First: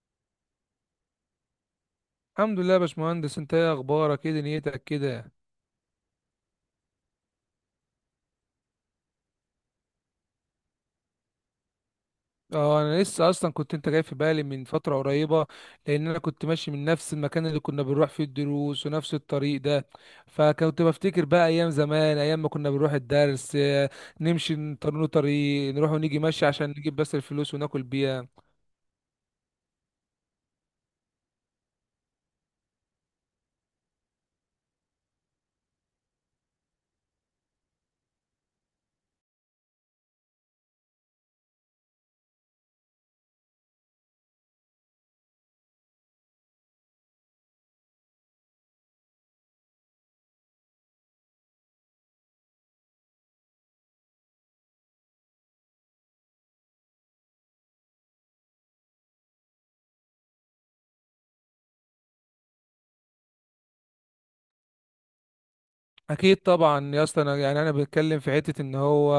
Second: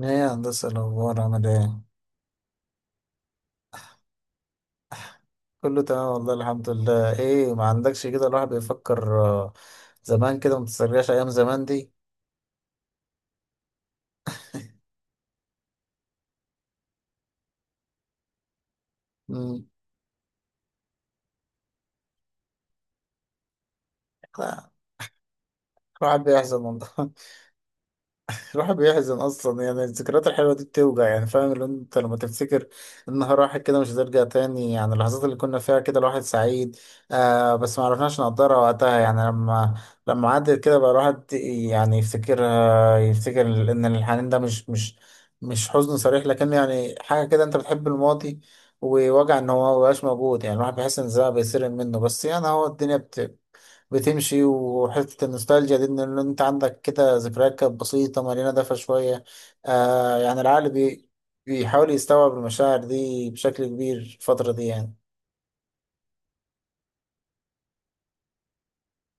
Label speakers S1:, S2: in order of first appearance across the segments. S1: ايه يا هندسة، الأخبار عامل ايه؟
S2: الحمد لله يا باشمهندس، انت ايه اخبارك؟ ايه دنيتك كده؟
S1: كله تمام والله الحمد لله. ايه ما عندكش كده، الواحد بيفكر، زمان كده ما تسترجعش أيام زمان دي.
S2: اه، انا لسه اصلا كنت انت جاي في بالي من فتره قريبه، لان انا كنت ماشي من نفس المكان اللي كنا بنروح فيه الدروس ونفس الطريق
S1: مم،
S2: ده. فكنت بفتكر بقى ايام زمان، ايام ما كنا بنروح الدرس. اه، نمشي
S1: لا،
S2: نطرنوا طريق، نروح ونيجي
S1: الواحد
S2: ماشي
S1: بيحزن
S2: عشان نجيب
S1: والله.
S2: بس الفلوس وناكل بيها.
S1: الواحد بيحزن اصلا، يعني الذكريات الحلوه دي بتوجع، يعني فاهم اللي انت لما تفتكر النهار راحت كده مش هترجع تاني. يعني اللحظات اللي كنا فيها كده الواحد سعيد، بس ما عرفناش نقدرها وقتها، يعني لما عدت كده بقى الواحد يعني يفتكرها، يفتكر ان الحنين ده مش حزن صريح، لكن يعني حاجه كده، انت بتحب الماضي ووجع ان هو مبقاش موجود. يعني الواحد بيحس ان الزمن بيسرق منه، بس يعني هو الدنيا بتمشي. وحتة النوستالجيا دي إن أنت عندك كده ذكريات كانت بسيطة مليانة دفى شوية. يعني العقل بيحاول يستوعب المشاعر دي بشكل كبير الفترة دي يعني.
S2: اكيد طبعا يا اسطى، انا يعني انا بتكلم في حته ان هو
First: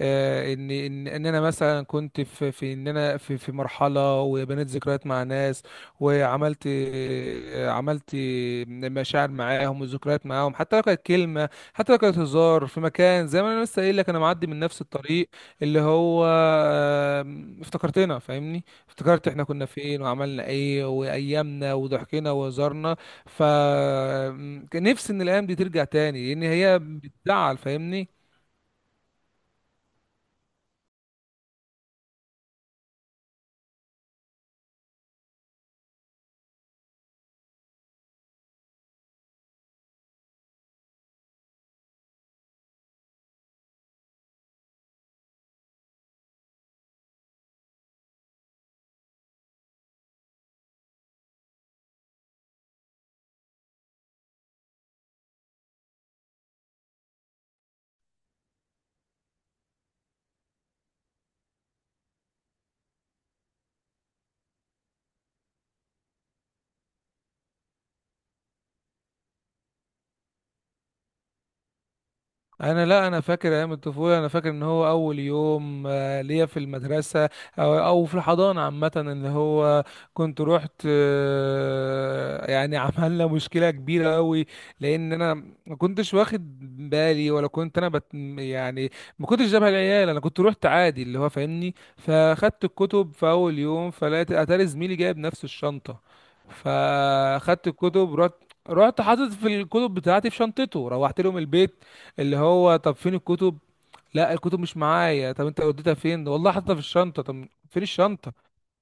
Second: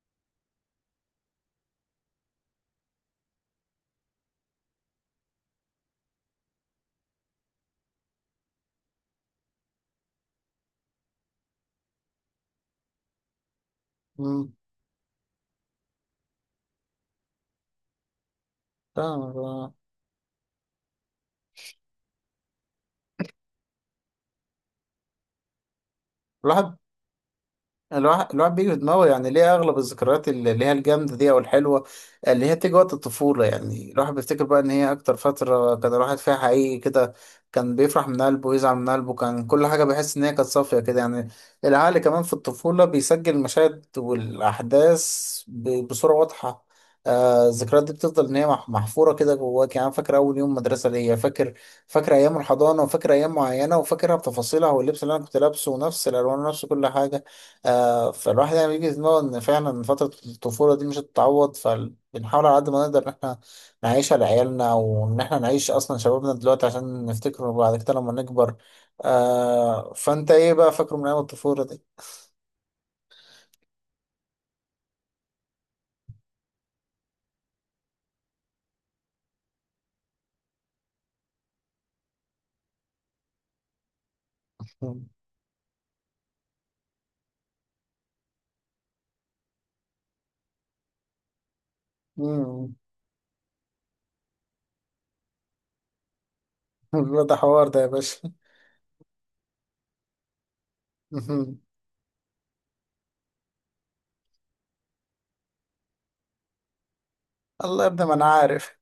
S2: ان انا مثلا كنت في ان انا في مرحله وبنيت ذكريات مع ناس، وعملت، عملت مشاعر معاهم وذكريات معاهم، حتى لو كانت كلمه، حتى لو كانت هزار في مكان. زي ما انا لسه قايل لك، انا معدي
S1: مم.
S2: من نفس الطريق اللي هو افتكرتنا، فاهمني؟ افتكرت احنا كنا
S1: فاهم.
S2: فين وعملنا ايه وايامنا وضحكنا وهزارنا. فنفسي ان الايام دي ترجع تاني، لان
S1: الواحد
S2: هي بتزعل، فاهمني؟
S1: الواحد بيجي في دماغه، يعني ليه اغلب الذكريات اللي هي الجامده دي او الحلوه اللي هي بتيجي وقت الطفوله. يعني الواحد بيفتكر بقى ان هي اكتر فتره كان الواحد فيها حقيقي كده، كان بيفرح من قلبه ويزعل من قلبه، كان كل حاجه بيحس ان هي كانت صافيه كده يعني. العقل كمان في الطفوله بيسجل المشاهد والاحداث بصوره واضحه. الذكريات دي بتفضل ان هي محفوره كده جواك. يعني أنا فاكر اول يوم مدرسه ليا، فاكر، فاكر ايام الحضانه وفاكر ايام معينه وفاكرها بتفاصيلها واللبس اللي انا كنت لابسه ونفس الالوان ونفس كل حاجه. فالواحد يعني بيجي في دماغه ان فعلا فترة الطفولة دي مش هتتعوض، فبنحاول على قد ما نقدر ان احنا نعيشها لعيالنا وان احنا نعيش اصلا شبابنا دلوقتي عشان نفتكره بعد كده لما نكبر. فانت ايه بقى فاكره من ايام الطفولة دي؟
S2: انا لا، انا فاكر ايام الطفوله. انا فاكر ان هو اول يوم ليا في المدرسه او او في الحضانه عامه، ان هو كنت رحت، يعني عملنا مشكله كبيره قوي. لان انا ما كنتش واخد بالي، ولا كنت انا بت يعني ما كنتش جابها العيال. انا كنت رحت عادي اللي هو فاهمني، فاخدت
S1: مم.
S2: الكتب في اول يوم، فلقيت اتاري زميلي جايب نفس الشنطه.
S1: ده حوار
S2: فاخدت
S1: ده يا
S2: الكتب،
S1: باشا.
S2: رحت حاطط في الكتب بتاعتي في شنطته، روحت لهم البيت. اللي هو طب فين الكتب؟ لا الكتب مش معايا. طب انت وديتها فين؟ والله حاططها في الشنطه. طب فين
S1: الله يا ابني، ما انا
S2: الشنطه؟
S1: عارف.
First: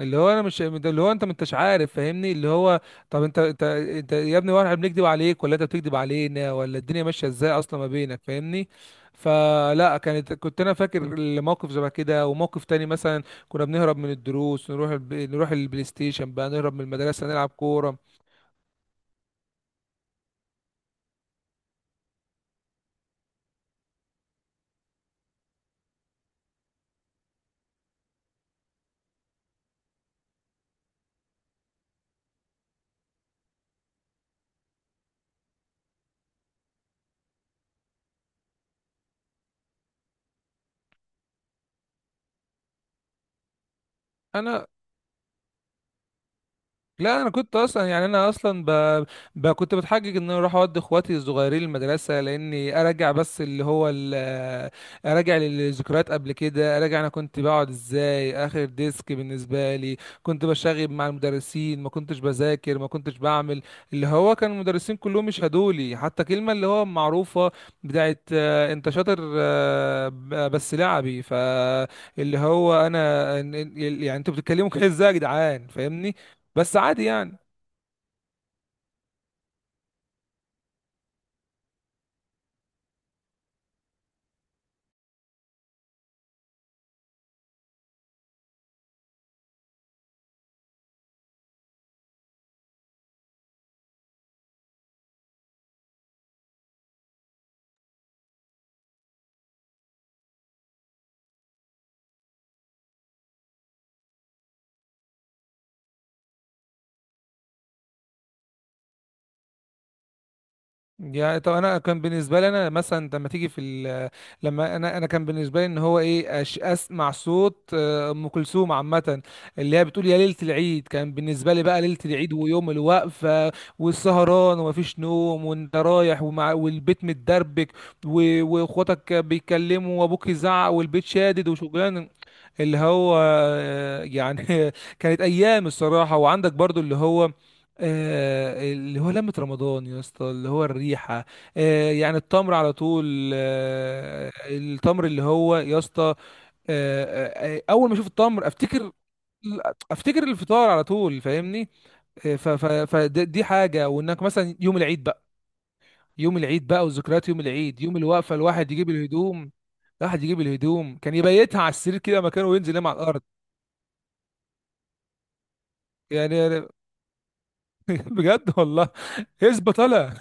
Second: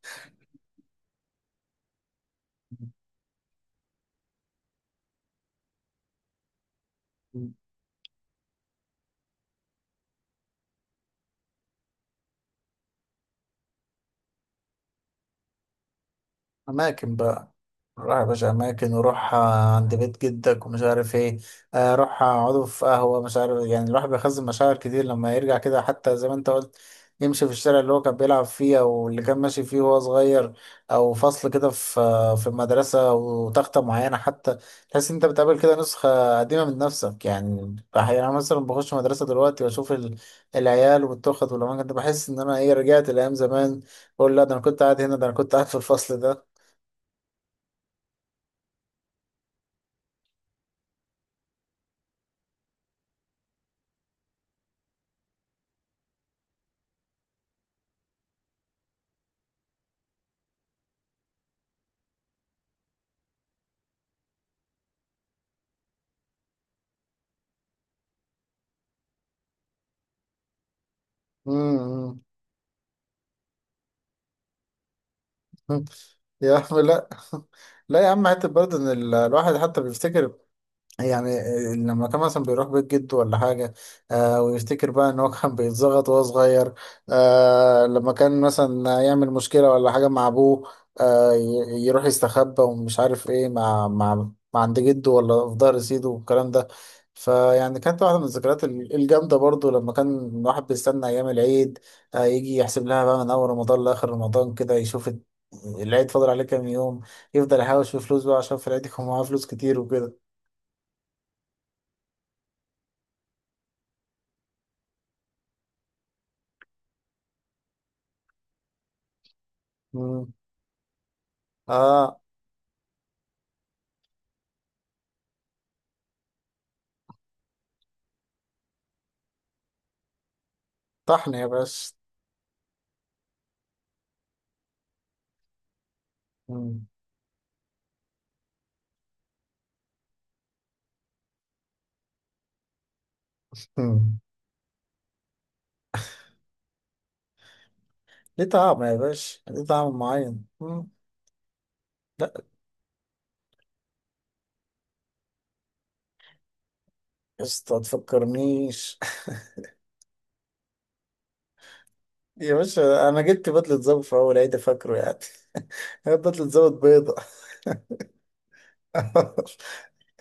S2: اللي هو انا مش اللي هو انت ما انتش عارف، فاهمني؟ اللي هو طب انت يا ابني، واحنا بنكذب عليك ولا انت بتكذب علينا ولا الدنيا ماشيه ازاي اصلا ما بينك، فاهمني؟ فلا، كانت كنت انا فاكر الموقف شبه كده. وموقف تاني مثلا كنا بنهرب من الدروس، نروح الب... نروح البلاي ستيشن بقى، نهرب من
S1: اماكن
S2: المدرسه نلعب
S1: بقى،
S2: كوره.
S1: روح يا باشا، أماكن، وروح عند بيت جدك ومش عارف إيه. روح اقعدوا في قهوة مش عارف. يعني الواحد بيخزن مشاعر كتير لما يرجع كده، حتى زي ما أنت قلت يمشي في الشارع اللي هو كان بيلعب فيه أو اللي كان ماشي فيه وهو صغير، أو فصل كده في، في المدرسة، وتختة معينة حتى. تحس إن أنت بتقابل كده نسخة قديمة من نفسك. يعني أحيانا مثلا بخش مدرسة دلوقتي وأشوف العيال والتخت والأماكن دي، بحس إن أنا إيه، رجعت لأيام زمان. بقول لا، ده أنا
S2: انا
S1: كنت قاعد هنا، ده أنا كنت قاعد في الفصل ده.
S2: لا، انا كنت اصلا يعني انا اصلا ب... ب... كنت بتحجج ان انا اروح اودي اخواتي الصغيرين المدرسه، لاني ارجع بس اللي هو ال... ارجع للذكريات قبل كده. ارجع، انا كنت بقعد ازاي اخر ديسك بالنسبه لي، كنت بشاغب مع المدرسين، ما كنتش بذاكر ما كنتش بعمل اللي هو. كان المدرسين كلهم يشهدوا لي، حتى كلمه اللي هو معروفه بتاعت انت شاطر، بس لعبي.
S1: مم.
S2: فاللي هو انا يعني انتوا بتتكلموا كده ازاي يا جدعان، فاهمني؟
S1: يا
S2: بس
S1: عم
S2: عادي
S1: لا.
S2: يعني.
S1: لا يا عم، حتى برضه ان الواحد حتى بيفتكر، يعني لما كان مثلا بيروح بيت جده ولا حاجة. ويفتكر بقى إن هو كان بيتزغط وهو صغير. لما كان مثلا يعمل مشكلة ولا حاجة مع أبوه، يروح يستخبى ومش عارف إيه، مع مع عند جده ولا في ظهر سيده والكلام ده. فيعني كانت واحدة من الذكريات الجامدة برضو لما كان الواحد بيستنى أيام العيد. يجي يحسب لها بقى من أول رمضان لآخر رمضان كده، يشوف العيد فاضل عليه كام يوم، يفضل يحوش في فلوس بقى عشان في العيد يكون معاه فلوس كتير وكده.
S2: يعني طب انا كان بالنسبه لي، انا مثلا لما تيجي في ال- لما انا انا كان بالنسبه لي ان هو ايه، أش اسمع صوت ام كلثوم عامه، اللي هي بتقول يا
S1: مم.
S2: ليله العيد. كان بالنسبه لي بقى ليله
S1: اه،
S2: العيد ويوم الوقفه والسهران ومفيش نوم، وانت رايح، ومع والبيت متدربك، واخواتك بيتكلموا وابوك يزعق والبيت
S1: طحن يا
S2: شادد
S1: باشا.
S2: وشغلان. اللي هو يعني كانت ايام الصراحه. وعندك برضو
S1: مم.
S2: اللي هو، اللي هو لمة رمضان يا اسطى، اللي هو الريحة، يعني التمر على طول،
S1: مم.
S2: التمر اللي هو يا اسطى. اول ما اشوف
S1: ليه
S2: التمر
S1: طعم
S2: افتكر،
S1: يا باشا، ليه طعم
S2: افتكر
S1: معين.
S2: الفطار على
S1: مم.
S2: طول، فاهمني؟
S1: لا،
S2: فدي حاجة. وانك مثلا يوم العيد بقى، يوم العيد بقى، وذكريات يوم
S1: يا اسطى ما
S2: العيد، يوم الوقفة، الواحد يجيب
S1: تفكرنيش.
S2: الهدوم. الواحد يجيب الهدوم كان يبيتها على السرير كده مكانه
S1: يا
S2: وينزل ينام على
S1: باشا انا
S2: الارض.
S1: جبت بدلة ظابط في اول عيد فاكره يعني. هي
S2: يعني
S1: بدلة
S2: يعني
S1: ظابط بيضة.
S2: بجد والله يثبت طالع.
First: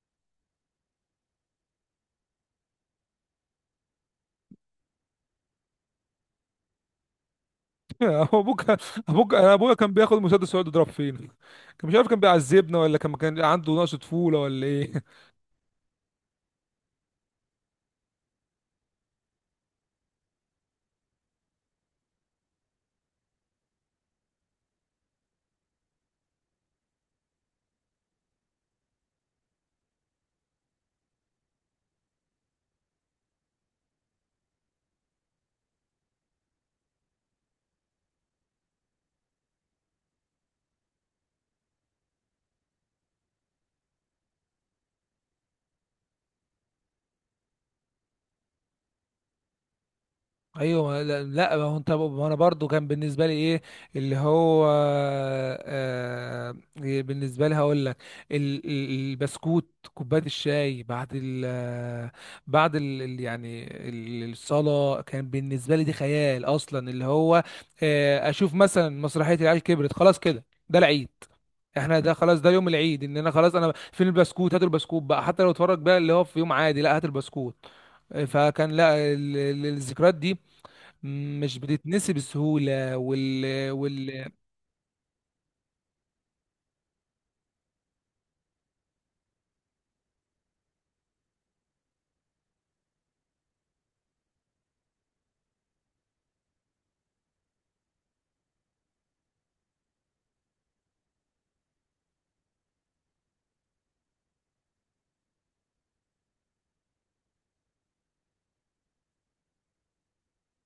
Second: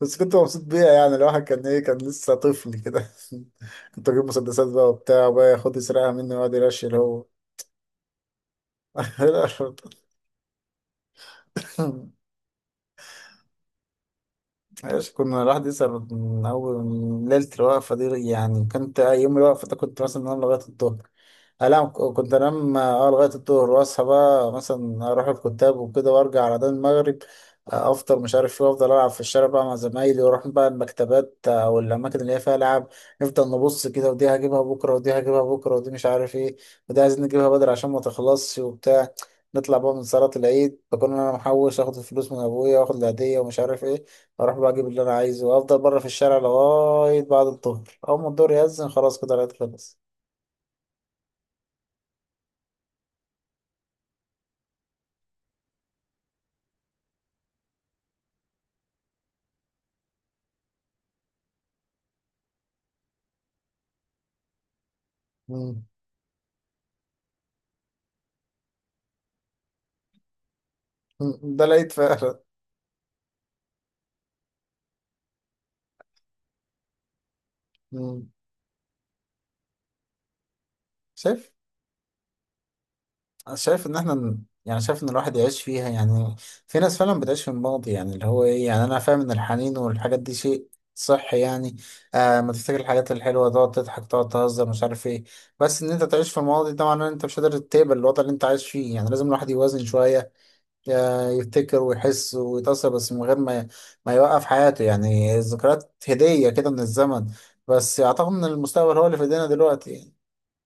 S1: بس كنت مبسوط بيها، يعني الواحد كان ايه، كان لسه طفل كده. كنت اجيب مسدسات بقى وبتاع، وبقى ياخد يسرقها مني ويقعد يرشي هو.
S2: هو ابوك؟ ابوك؟
S1: إيه
S2: أنا
S1: القرف
S2: ابويا كان بياخد مسدس ويقعد يضرب فينا.
S1: ده؟
S2: كان مش عارف كان بيعذبنا ولا كان عنده نقص طفوله ولا ايه.
S1: ماشي، كنا الواحد يسهر من أول من ليلة الوقفة دي. يعني كنت يوم الوقفة ده كنت مثلا أنام لغاية الظهر، أنام، كنت أنام لغاية الظهر، وأصحى بقى مثلا أروح الكتاب وكده وأرجع على ده المغرب. أفطر مش عارف إيه، وأفضل ألعب في الشارع بقى مع زمايلي، وأروح بقى المكتبات، أو الأماكن اللي هي فيها ألعاب. نفضل نبص كده، ودي هجيبها بكرة، ودي هجيبها بكرة، ودي مش عارف إيه، ودي عايزين نجيبها بدري عشان ما تخلصش وبتاع. نطلع بقى من صلاة العيد بكون أنا محوش، آخد الفلوس من أبويا وآخد العيدية ومش عارف إيه، اروح بقى اجيب اللي انا عايزه، وافضل بره في الشارع لغايه بعد الظهر، اول ما الظهر يأذن خلاص كده العيد خلص.
S2: ايوه. لا لا، ما هو انت، ما انا برضو كان بالنسبه لي ايه اللي هو، آه بالنسبه لي هقول لك. البسكوت، كوبايه الشاي بعد ال بعد ال يعني الصلاه، كان بالنسبه
S1: مم.
S2: لي دي خيال اصلا. اللي هو آه اشوف مثلا مسرحيه العيال كبرت، خلاص كده ده العيد.
S1: مم. ده العيد
S2: احنا ده
S1: فعلا.
S2: خلاص، ده يوم العيد، ان انا خلاص. انا فين البسكوت؟ هات البسكوت بقى. حتى لو اتفرج بقى اللي هو في يوم عادي، لا هات البسكوت.
S1: مم.
S2: فكان لا، الذكريات دي
S1: شايف،
S2: مش بتتنسي بسهولة.
S1: أنا
S2: وال...
S1: شايف ان احنا
S2: وال...
S1: يعني شايف ان الواحد يعيش فيها يعني. في ناس فعلا بتعيش في الماضي، يعني اللي هو ايه، يعني انا فاهم ان الحنين والحاجات دي شيء صح يعني. ما تفتكر الحاجات الحلوه، تقعد تضحك تقعد تهزر مش عارف ايه. بس ان انت تعيش في الماضي ده معناه ان انت مش قادر تقبل الوضع اللي انت عايش فيه، يعني لازم الواحد يوازن شويه. يعني يفتكر ويحس ويتأثر، بس من غير ما يوقف حياته. يعني الذكريات هدية كده من الزمن، بس أعتقد إن المستقبل هو اللي في إيدينا دلوقتي يعني.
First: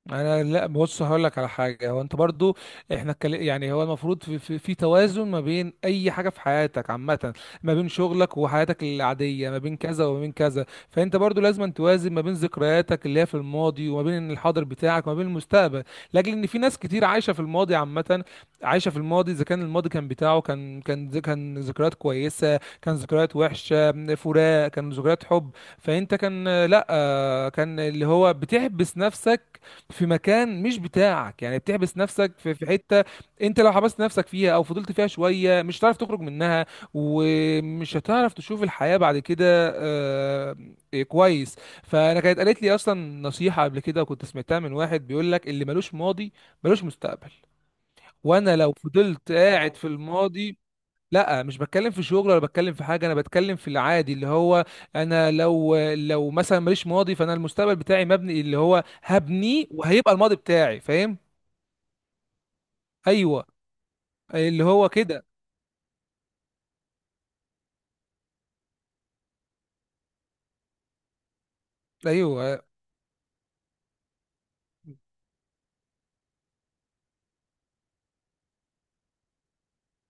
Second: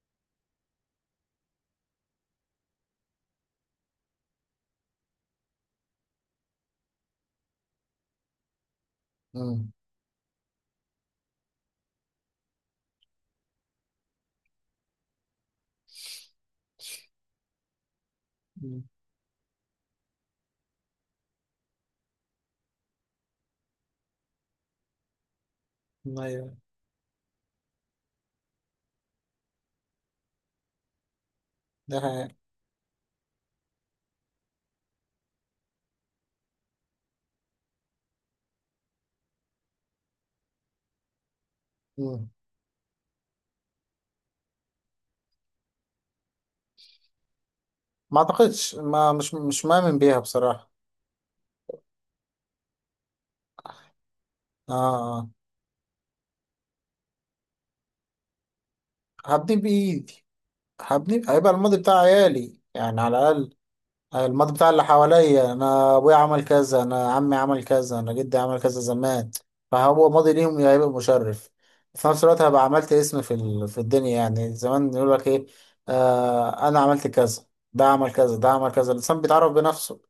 S2: انا لا، بص هقول لك على حاجه. هو انت برضو، احنا اتكل- يعني هو المفروض في توازن ما بين اي حاجه في حياتك عامه، ما بين شغلك وحياتك العاديه، ما
S1: مم.
S2: بين كذا وما بين كذا. فانت برضو لازم توازن ما بين ذكرياتك اللي هي في الماضي، وما بين الحاضر بتاعك، وما بين المستقبل. لاجل ان في ناس كتير عايشه في الماضي عامه،
S1: مم.
S2: عايشه في الماضي. اذا كان الماضي كان بتاعه كان ذكريات كويسه، كان ذكريات وحشه، فراق، كان ذكريات حب، فانت
S1: ايوه،
S2: كان لا كان اللي هو بتحبس نفسك في مكان مش بتاعك. يعني بتحبس
S1: ده حقيقة.
S2: نفسك في حته، انت لو حبست نفسك فيها او فضلت فيها شويه مش هتعرف تخرج منها، ومش هتعرف تشوف الحياه بعد كده. آه، إيه، كويس. فانا
S1: مم.
S2: كانت قالت لي اصلا نصيحه قبل كده، كنت سمعتها من واحد بيقول لك: اللي ملوش ماضي ملوش مستقبل.
S1: ما
S2: وانا لو
S1: أعتقدش، ما
S2: فضلت
S1: مش
S2: قاعد في
S1: مؤمن بيها
S2: الماضي،
S1: بصراحة.
S2: لا مش بتكلم في شغل ولا بتكلم في حاجه، انا بتكلم في العادي اللي هو.
S1: آه آه.
S2: انا لو مثلا ماليش ماضي، فانا المستقبل بتاعي مبني اللي هو
S1: هبني
S2: هبنيه، وهيبقى
S1: بإيدي،
S2: الماضي بتاعي، فاهم؟
S1: هبني، هيبقى الماضي بتاع عيالي يعني، على
S2: ايوه،
S1: الأقل الماضي
S2: اللي
S1: بتاع اللي
S2: هو كده.
S1: حواليا. انا ابويا عمل كذا، انا عمي عمل كذا، انا جدي عمل كذا زمان، فهو ماضي ليهم هيبقى مشرف. في نفس الوقت هبقى
S2: ايوه
S1: عملت اسم في في الدنيا، يعني زمان يقول لك ايه، انا عملت كذا، ده عمل كذا، ده عمل كذا، الانسان بيتعرف بنفسه.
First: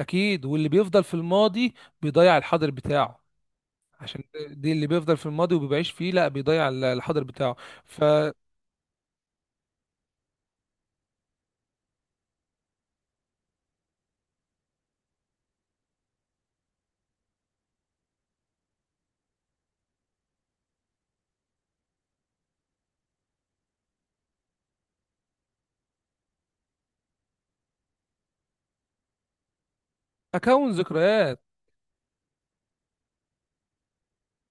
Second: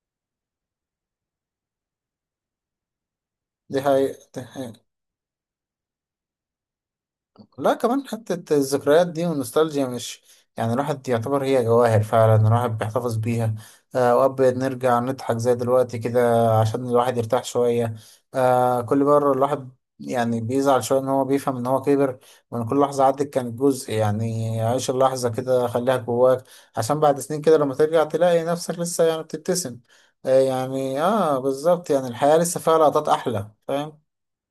S2: اكيد. واللي بيفضل في الماضي بيضيع الحاضر بتاعه.
S1: دي
S2: عشان
S1: حقيقة.
S2: دي، اللي بيفضل في الماضي وبيعيش فيه، لا بيضيع الحاضر بتاعه.
S1: لا كمان
S2: فاكون
S1: حتة الذكريات دي والنوستالجيا مش، يعني الواحد يعتبر هي جواهر فعلا، الواحد بيحتفظ بيها. وأوقات بنرجع نضحك زي دلوقتي كده عشان الواحد يرتاح شوية. كل مرة الواحد يعني بيزعل شوية إن هو بيفهم إن هو كبر، وإن كل لحظة عدت كانت جزء. يعني عيش اللحظة كده، خليها جواك عشان بعد سنين كده لما ترجع تلاقي نفسك لسه يعني بتبتسم. يعني آه،
S2: ذكريات.
S1: بالظبط، يعني الحياة لسه فيها لقطات أحلى، فاهم؟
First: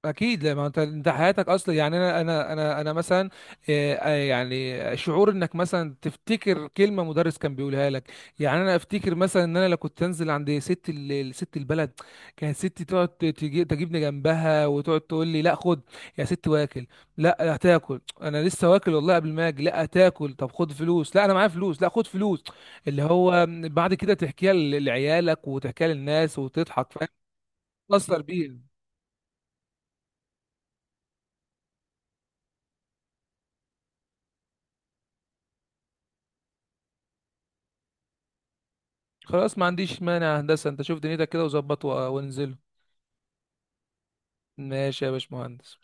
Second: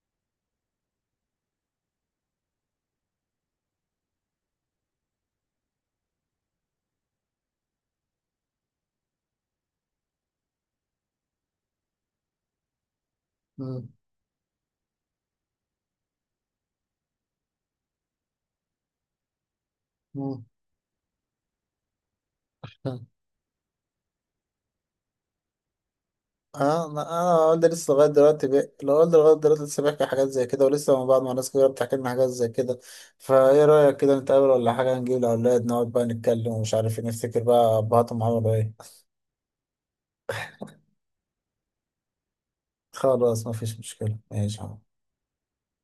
S2: اكيد، لا ما انت، انت حياتك اصلا يعني انا مثلا يعني شعور انك مثلا تفتكر كلمه مدرس كان بيقولها لك. يعني انا افتكر مثلا ان انا لو كنت انزل عند ست ال- ست البلد، كانت ستي تقعد تجي
S1: مم.
S2: تجيبني جنبها وتقعد تقول لي: لا خد يا ست واكل. لا هتاكل. انا لسه واكل والله قبل ما اجي. لا هتاكل. طب خد فلوس. لا انا معايا فلوس. لا خد فلوس. اللي
S1: مم.
S2: هو بعد كده تحكيها ل- لعيالك وتحكيها للناس
S1: اه،
S2: وتضحك،
S1: انا
S2: فاهم؟
S1: والدي لسه لغايه
S2: تتأثر
S1: دلوقتي
S2: بيها.
S1: لو والدي لغايه دلوقتي لسه بيحكي حاجات زي كده، ولسه من بعض ما ناس كبيره بتحكي لنا حاجات زي كده. فايه رايك كده نتقابل ولا حاجه، نجيب الاولاد نقعد بقى نتكلم ومش عارف إيه، نفتكر بقى ابهاتهم عملوا ايه.
S2: خلاص ما عنديش مانع يا هندسة. انت شوف دنيتك كده وظبط وانزله.
S1: خلاص، مفيش مشكله، ماشي.
S2: ماشي يا باشمهندس.